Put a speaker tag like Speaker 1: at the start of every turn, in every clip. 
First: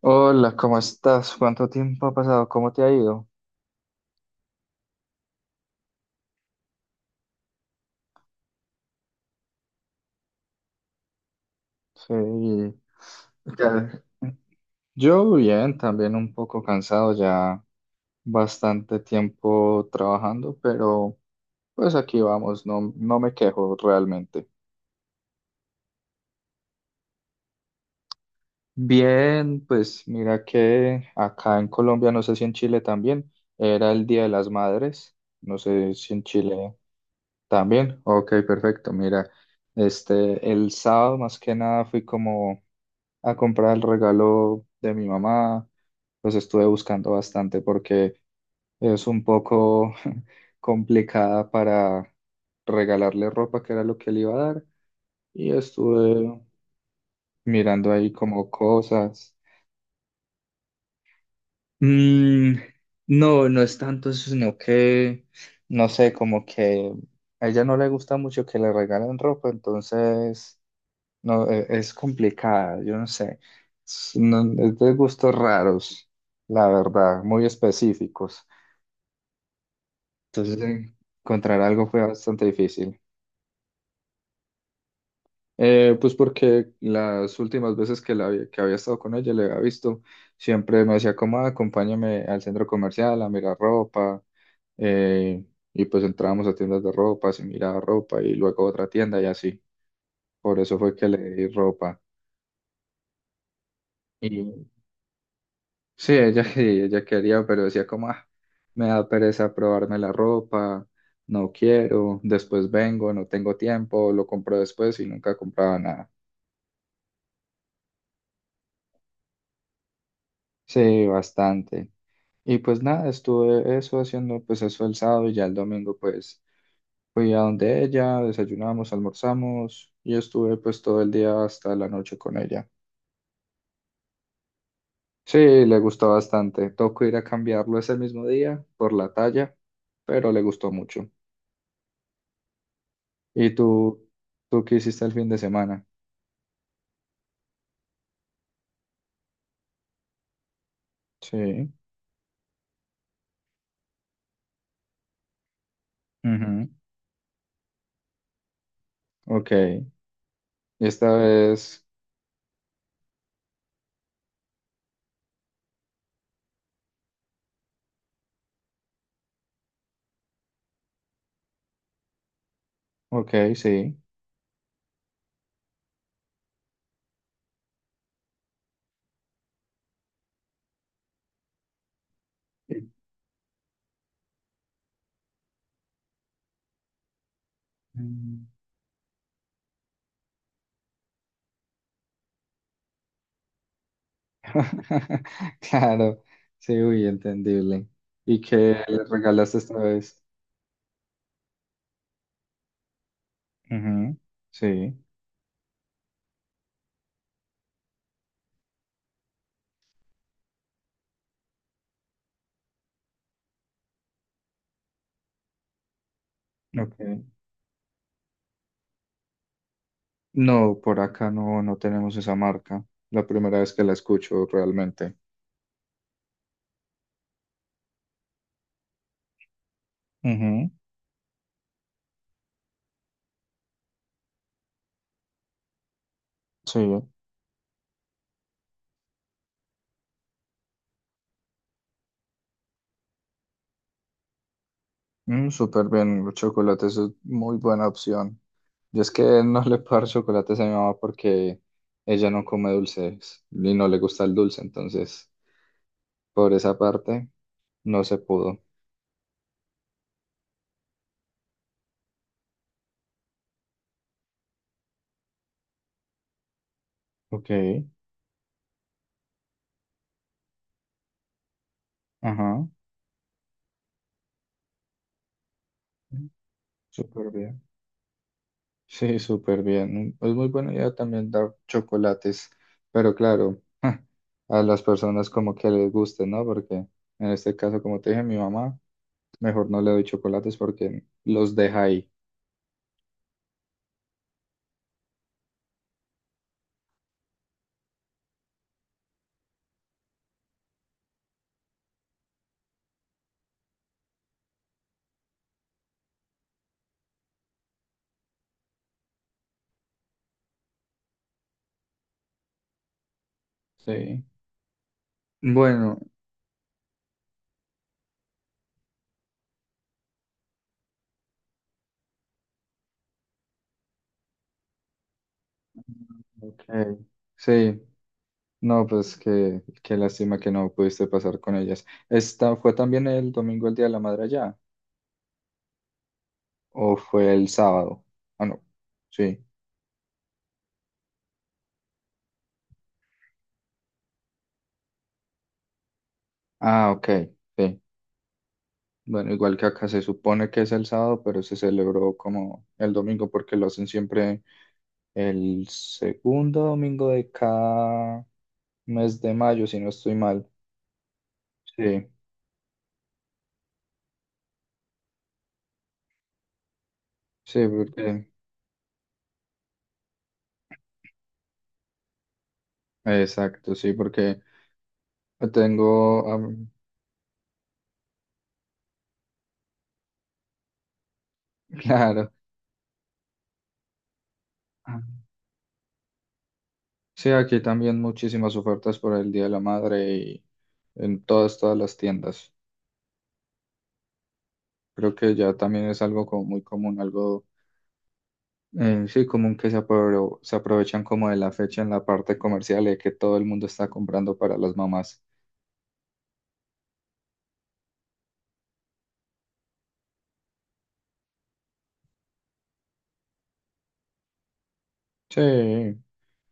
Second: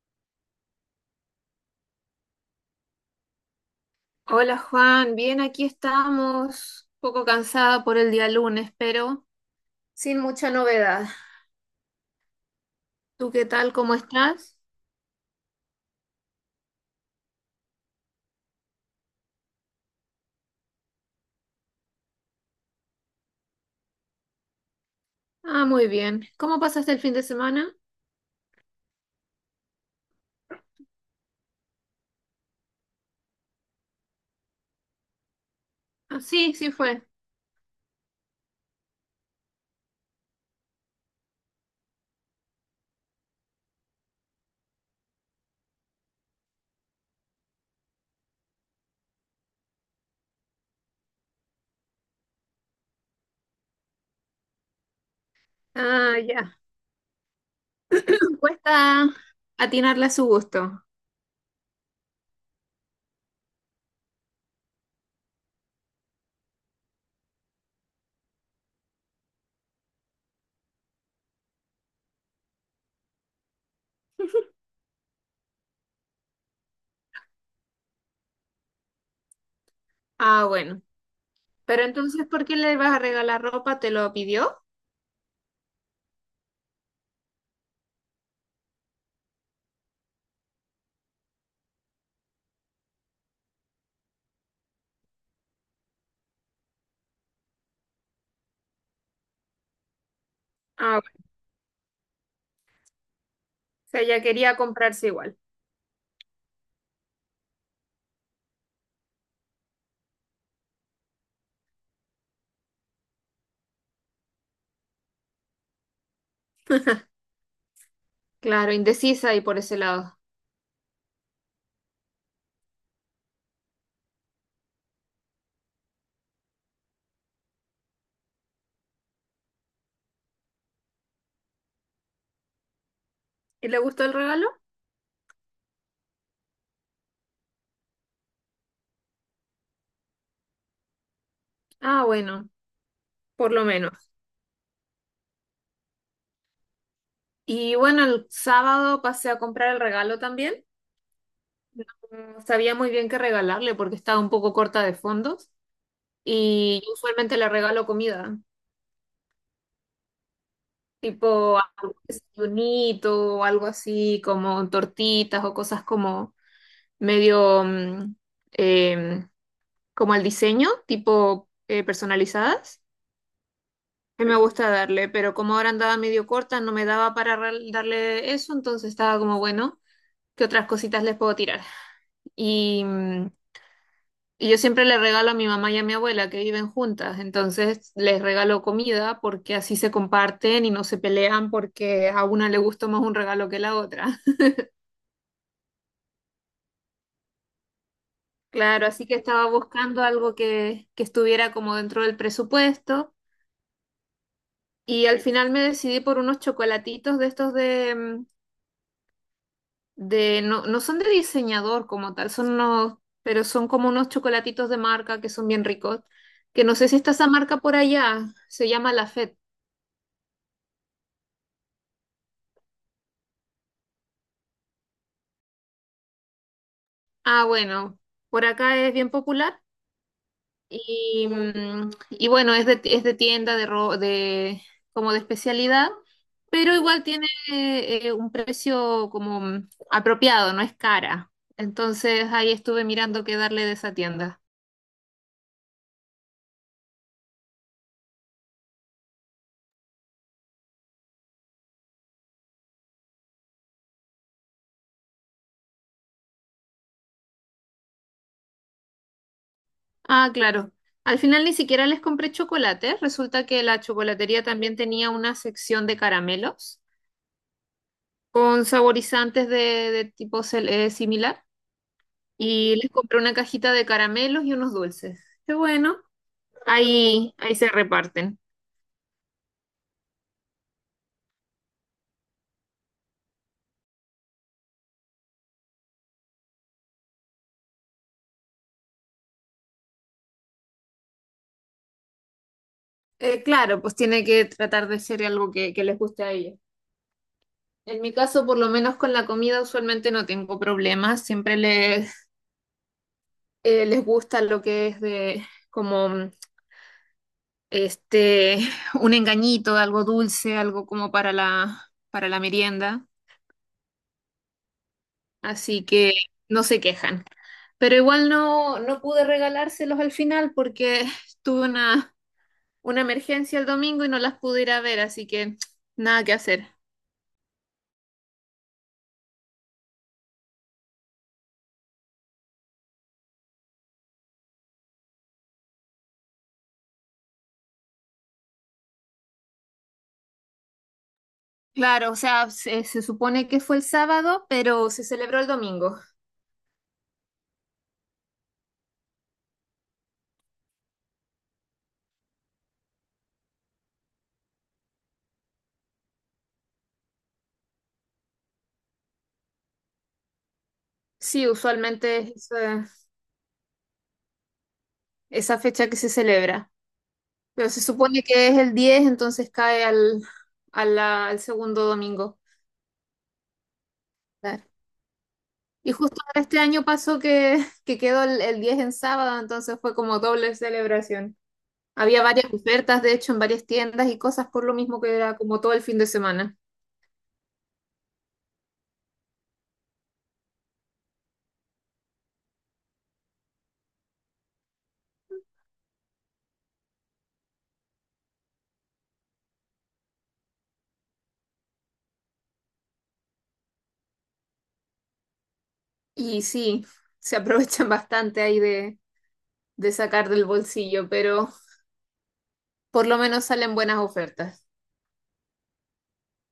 Speaker 1: Hola, ¿cómo estás? ¿Cuánto tiempo ha pasado? ¿Cómo te ha ido?
Speaker 2: Hola Juan, bien, aquí estamos, un poco cansada por el día lunes, pero sin mucha novedad.
Speaker 1: Sí.
Speaker 2: ¿Tú qué tal? ¿Cómo
Speaker 1: ya-
Speaker 2: estás?
Speaker 1: Yo bien, también un poco cansado, ya bastante tiempo trabajando, pero pues aquí vamos, no, no me quejo realmente.
Speaker 2: Ah, muy bien. ¿Cómo pasaste el fin de semana?
Speaker 1: Bien, pues mira que acá en Colombia, no sé si en Chile también, era el Día de las Madres, no sé si
Speaker 2: Ah,
Speaker 1: en
Speaker 2: sí, sí
Speaker 1: Chile
Speaker 2: fue.
Speaker 1: también. Ok, perfecto, mira, este, el sábado más que nada fui como a comprar el regalo de mi mamá, pues estuve buscando bastante porque es un poco complicada para regalarle ropa, que era lo que le iba a dar, y
Speaker 2: Ah,
Speaker 1: estuve
Speaker 2: ya.
Speaker 1: mirando ahí como
Speaker 2: Cuesta
Speaker 1: cosas.
Speaker 2: atinarle a su gusto.
Speaker 1: Mm, no, no es tanto eso, sino que, no sé, como que a ella no le gusta mucho que le regalen ropa, entonces no, es complicada, yo no sé. Es, es de gustos raros, la verdad, muy específicos.
Speaker 2: Ah,
Speaker 1: Entonces,
Speaker 2: bueno.
Speaker 1: encontrar
Speaker 2: Pero
Speaker 1: algo fue
Speaker 2: entonces,
Speaker 1: bastante
Speaker 2: ¿por qué le vas a
Speaker 1: difícil.
Speaker 2: regalar ropa? ¿Te lo pidió?
Speaker 1: Pues porque las últimas veces que, que había estado con ella, le había visto, siempre me decía como, "Ah, acompáñame al centro comercial a mirar ropa. eh, y pues entrábamos a tiendas de ropa, se miraba ropa y luego a otra tienda y así. Por eso fue
Speaker 2: Ah,
Speaker 1: que
Speaker 2: bueno.
Speaker 1: le di ropa.
Speaker 2: O sea, ella quería comprarse igual.
Speaker 1: Sí, ella, ella quería, pero decía como, "Ah, me da pereza probarme la ropa, no quiero, después vengo, no tengo tiempo, lo compro después y nunca compraba nada.
Speaker 2: Claro, indecisa y por ese lado.
Speaker 1: Sí, bastante. Y pues nada, estuve eso haciendo pues eso el sábado y ya el domingo pues fui a donde ella, desayunamos, almorzamos y estuve pues todo el día hasta la noche con ella.
Speaker 2: ¿Y le gustó el regalo?
Speaker 1: Sí, le gustó bastante. Tocó ir a cambiarlo ese mismo día por la talla, pero le gustó mucho.
Speaker 2: Ah, bueno,
Speaker 1: ¿Y
Speaker 2: por lo
Speaker 1: tú,
Speaker 2: menos.
Speaker 1: tú qué hiciste el fin de semana?
Speaker 2: Y bueno, el sábado pasé a comprar el regalo también.
Speaker 1: Sí.
Speaker 2: No sabía muy bien qué regalarle porque estaba un poco corta de fondos.
Speaker 1: Ujú.
Speaker 2: Y yo usualmente le regalo comida,
Speaker 1: Ok. Y esta
Speaker 2: tipo
Speaker 1: vez,
Speaker 2: algún desayunito o algo así, como tortitas o cosas como medio em, como al diseño, tipo personalizadas.
Speaker 1: ok, sí.
Speaker 2: Que me gusta darle, pero como ahora andaba medio corta, no me daba para darle eso, entonces estaba como bueno, ¿qué otras cositas les puedo tirar? Y.
Speaker 1: Y-
Speaker 2: mm, Y yo siempre le regalo a mi mamá y a mi abuela que viven juntas, entonces les
Speaker 1: Mm.
Speaker 2: regalo comida porque así se comparten y no se pelean porque a una le gustó más un regalo que la otra.
Speaker 1: Claro, sí, uy, entendible. ¿Y qué
Speaker 2: Claro,
Speaker 1: le
Speaker 2: así que estaba
Speaker 1: regalaste esta
Speaker 2: buscando
Speaker 1: vez?
Speaker 2: algo que estuviera como dentro del presupuesto
Speaker 1: Ujú. Sí.
Speaker 2: y al final me decidí por unos chocolatitos de estos de no, no son de diseñador como tal, son unos, pero son como unos chocolatitos de marca que son bien ricos, que no sé si está
Speaker 1: Ok.
Speaker 2: esa marca por allá, se llama La.
Speaker 1: No, por acá no, no tenemos esa marca. La primera vez que la escucho realmente.
Speaker 2: Ah, bueno, por acá es bien popular
Speaker 1: Ujú.
Speaker 2: y bueno, es de tienda, de como de especialidad, pero
Speaker 1: Sí.
Speaker 2: igual tiene un precio como apropiado, no es cara. Entonces ahí estuve mirando qué darle de esa tienda.
Speaker 1: Mm, súper bien. Los chocolates es muy buena opción. Yo es que no le puedo dar chocolates a mi mamá porque ella no come dulces y no le gusta el dulce, entonces por esa parte no se pudo.
Speaker 2: Ah, claro. Al final ni siquiera les compré chocolate. Resulta que la chocolatería también tenía una sección de caramelos
Speaker 1: Ok,
Speaker 2: con saborizantes de tipo similar.
Speaker 1: ajá,
Speaker 2: Y les compré una cajita de caramelos y unos dulces. Qué bueno,
Speaker 1: súper
Speaker 2: ahí
Speaker 1: bien.
Speaker 2: se reparten.
Speaker 1: Sí, súper bien. Es muy buena idea también dar chocolates, pero claro, a las personas como que les guste, ¿no? Porque en este caso, como te dije, mi mamá, mejor no le doy chocolates porque los deja ahí.
Speaker 2: Claro, pues tiene que tratar de ser algo que les guste a ellos. En mi caso, por lo menos con la comida, usualmente no tengo problemas. Siempre les gusta lo que es de como este un engañito, algo dulce, algo como para la merienda.
Speaker 1: Sí.
Speaker 2: Así
Speaker 1: Bueno,
Speaker 2: que no se quejan. Pero igual no pude regalárselos al final porque tuve una emergencia el domingo y no las pude ir a ver, así que nada que
Speaker 1: ok.
Speaker 2: hacer.
Speaker 1: Sí, no, pues qué, qué lástima que no pudiste pasar con ellas. ¿Esta fue también el domingo el Día de la Madre allá? ¿O fue el sábado? Ah, no. Sí.
Speaker 2: Claro, o sea, se supone que fue el sábado, pero se celebró el domingo.
Speaker 1: Ah, ok. Sí. Bueno, igual que acá se supone que es el sábado, pero se celebró como el domingo porque lo hacen siempre el segundo domingo de cada mes de mayo, si no estoy mal.
Speaker 2: Sí,
Speaker 1: Sí,
Speaker 2: usualmente es esa fecha que se celebra.
Speaker 1: sí,
Speaker 2: Pero se supone
Speaker 1: porque,
Speaker 2: que es el 10, entonces cae al segundo domingo.
Speaker 1: exacto, sí, porque
Speaker 2: Claro.
Speaker 1: tengo,
Speaker 2: Y justo ahora este año pasó que quedó el 10 en sábado, entonces fue como doble celebración. Había
Speaker 1: claro.
Speaker 2: varias ofertas, de hecho, en varias tiendas y cosas por lo mismo que era como todo el fin de semana.
Speaker 1: Sí, aquí también muchísimas ofertas por el Día de la Madre y en todas, todas las tiendas. Creo que ya también es algo como muy común, algo sí común que se aprovechan como de la fecha en la parte comercial de que todo el mundo está comprando para las mamás.
Speaker 2: Y sí, se aprovechan bastante ahí de sacar del bolsillo, pero por lo menos salen buenas ofertas.
Speaker 1: Sí,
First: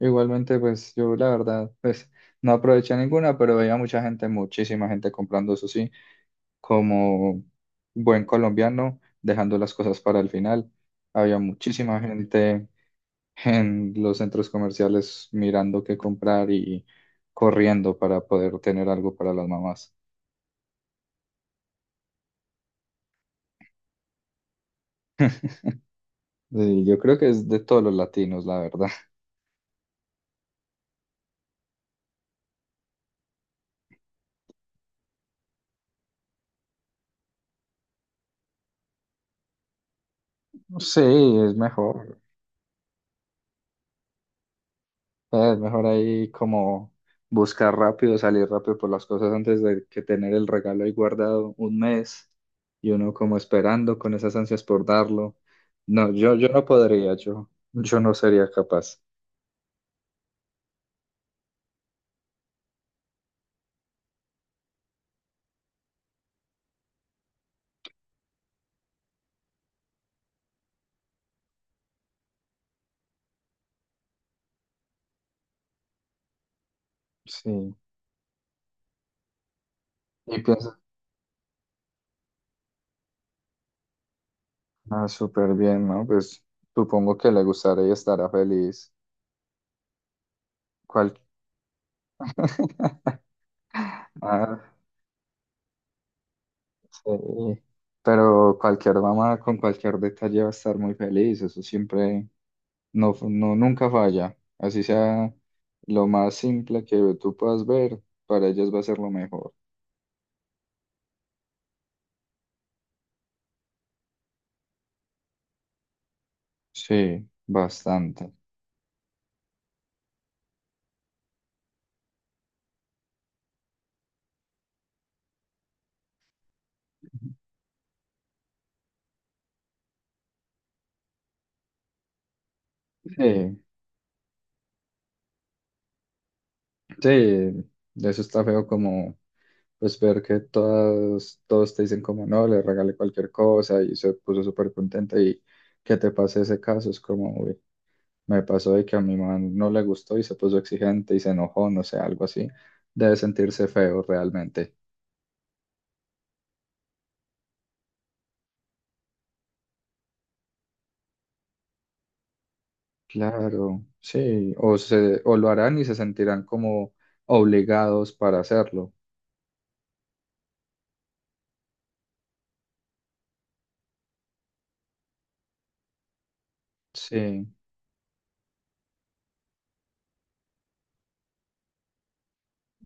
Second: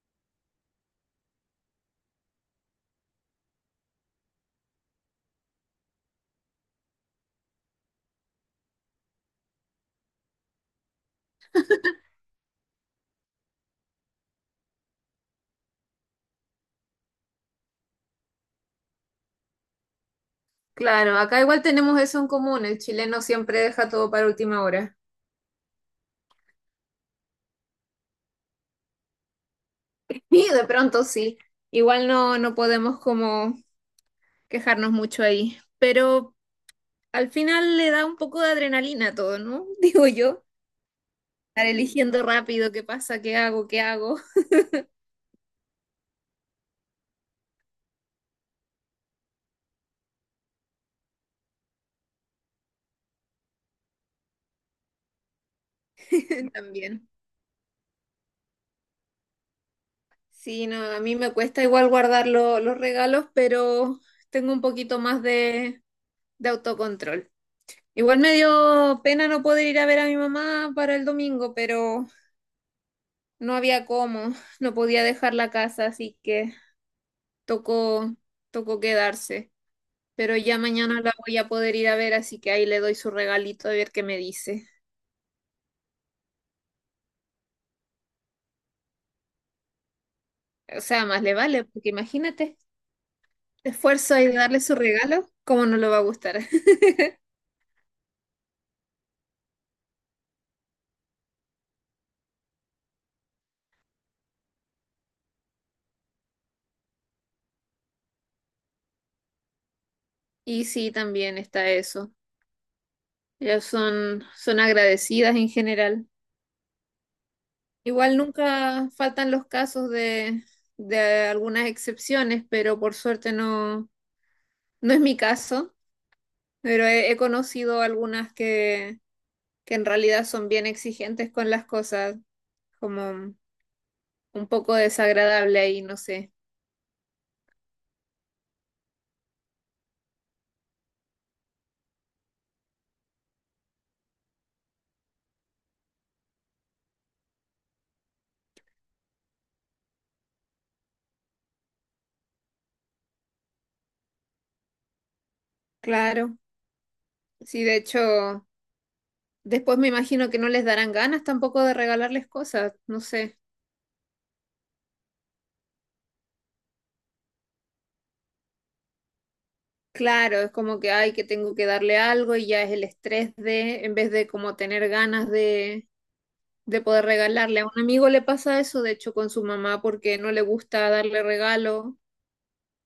Speaker 1: igualmente pues yo la verdad pues no aproveché ninguna, pero veía mucha gente, muchísima gente comprando eso sí, como buen colombiano, dejando las cosas para el final. Había muchísima gente en los centros comerciales mirando qué comprar y corriendo para poder tener algo para las mamás.
Speaker 2: Claro, acá igual tenemos eso en común, el chileno siempre deja todo para última hora.
Speaker 1: Y yo creo que es de todos los latinos, la verdad.
Speaker 2: Y de pronto sí, igual no podemos como quejarnos mucho ahí, pero al final le da un poco de adrenalina a todo, ¿no? Digo yo,
Speaker 1: Sí, es
Speaker 2: estar
Speaker 1: mejor.
Speaker 2: eligiendo rápido qué pasa, qué hago, qué hago.
Speaker 1: Es mejor ahí como buscar rápido, salir rápido por las cosas antes de que tener el regalo ahí guardado un mes y uno como esperando con esas ansias por darlo. No, yo no
Speaker 2: También,
Speaker 1: podría, yo no sería capaz.
Speaker 2: sí, no, a mí me cuesta igual guardar los regalos, pero tengo un poquito más de autocontrol. Igual me dio pena no poder ir a ver a mi mamá para el domingo, pero no había cómo, no podía dejar la casa, así que
Speaker 1: Sí.
Speaker 2: tocó, quedarse. Pero
Speaker 1: ¿Y
Speaker 2: ya
Speaker 1: piensas
Speaker 2: mañana la voy a poder ir a ver, así que ahí le doy su regalito a ver qué me dice.
Speaker 1: Ah, súper bien, ¿no? Pues supongo que le gustará y estará feliz.
Speaker 2: O sea,
Speaker 1: Cual...
Speaker 2: más le vale, porque imagínate, esfuerzo ahí de darle
Speaker 1: Ah,
Speaker 2: su regalo, cómo no le va a gustar.
Speaker 1: sí. Pero cualquier mamá con cualquier detalle va a estar muy feliz. Eso siempre, no, no, nunca falla. Así sea lo más simple que tú puedas ver, para ellas va a ser lo mejor.
Speaker 2: Y sí, también está eso. Ellas son agradecidas en general.
Speaker 1: Sí,
Speaker 2: Igual
Speaker 1: bastante.
Speaker 2: nunca faltan los casos de algunas excepciones, pero por suerte no es mi caso. Pero he conocido algunas que en realidad son bien exigentes con las cosas, como
Speaker 1: Sí,
Speaker 2: un poco desagradable ahí, no sé.
Speaker 1: sí, eso está feo como. Pues ver que todas, todos te dicen como, "No, le regalé cualquier cosa y se puso súper contenta", y que te pase ese caso, es como, uy, me pasó de que a mi mamá no le gustó y se puso exigente y se enojó, no sé, algo así, debe sentirse feo realmente.
Speaker 2: Claro, sí, de hecho, después me imagino que no les darán ganas tampoco de regalarles cosas, no sé.
Speaker 1: Claro, sí, o se, o lo harán y se sentirán como obligados para hacerlo.
Speaker 2: Claro, es como que hay que tengo que darle algo y ya es el estrés de, en vez de como tener ganas de, poder
Speaker 1: Sí,
Speaker 2: regalarle. A un amigo le pasa eso, de hecho, con su mamá, porque no le gusta darle regalo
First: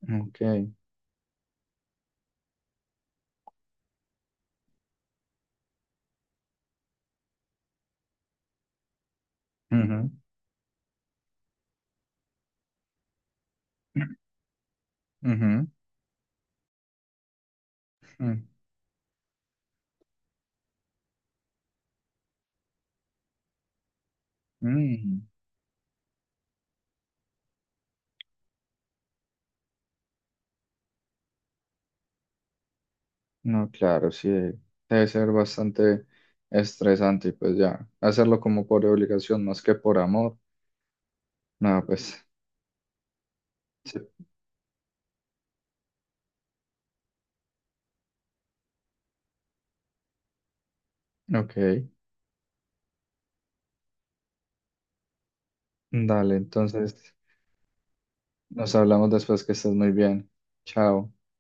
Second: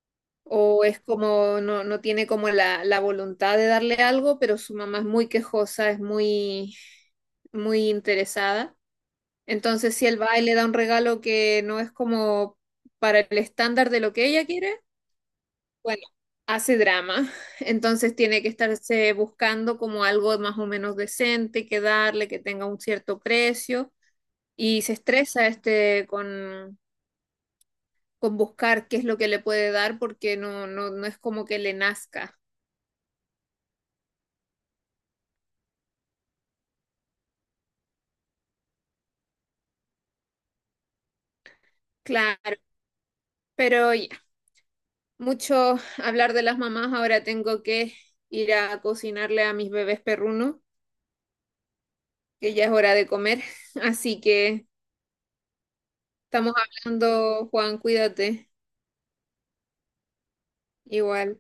Speaker 1: ok.
Speaker 2: o es como, no tiene como la voluntad de darle algo, pero su mamá es muy quejosa, es muy, muy interesada. Entonces, si
Speaker 1: Ujú,
Speaker 2: él va y le da un regalo que no es como para el estándar de lo que ella quiere,
Speaker 1: ujú,
Speaker 2: bueno, hace drama, entonces tiene
Speaker 1: mm,
Speaker 2: que estarse buscando como algo más o menos decente que darle, que tenga un cierto precio y se
Speaker 1: mm.
Speaker 2: estresa este con buscar qué es lo que le puede dar porque no es como que le nazca.
Speaker 1: No, claro, sí, debe ser bastante estresante y pues ya, hacerlo como por obligación más que por amor. No, pues,
Speaker 2: Claro, pero
Speaker 1: sí.
Speaker 2: ya, mucho hablar de las mamás, ahora tengo que ir a cocinarle a mis bebés perrunos,
Speaker 1: Ok,
Speaker 2: que ya es hora de comer. Así que
Speaker 1: dale,
Speaker 2: estamos
Speaker 1: entonces
Speaker 2: hablando, Juan, cuídate,
Speaker 1: nos hablamos después que estés muy bien. Chao.
Speaker 2: igual.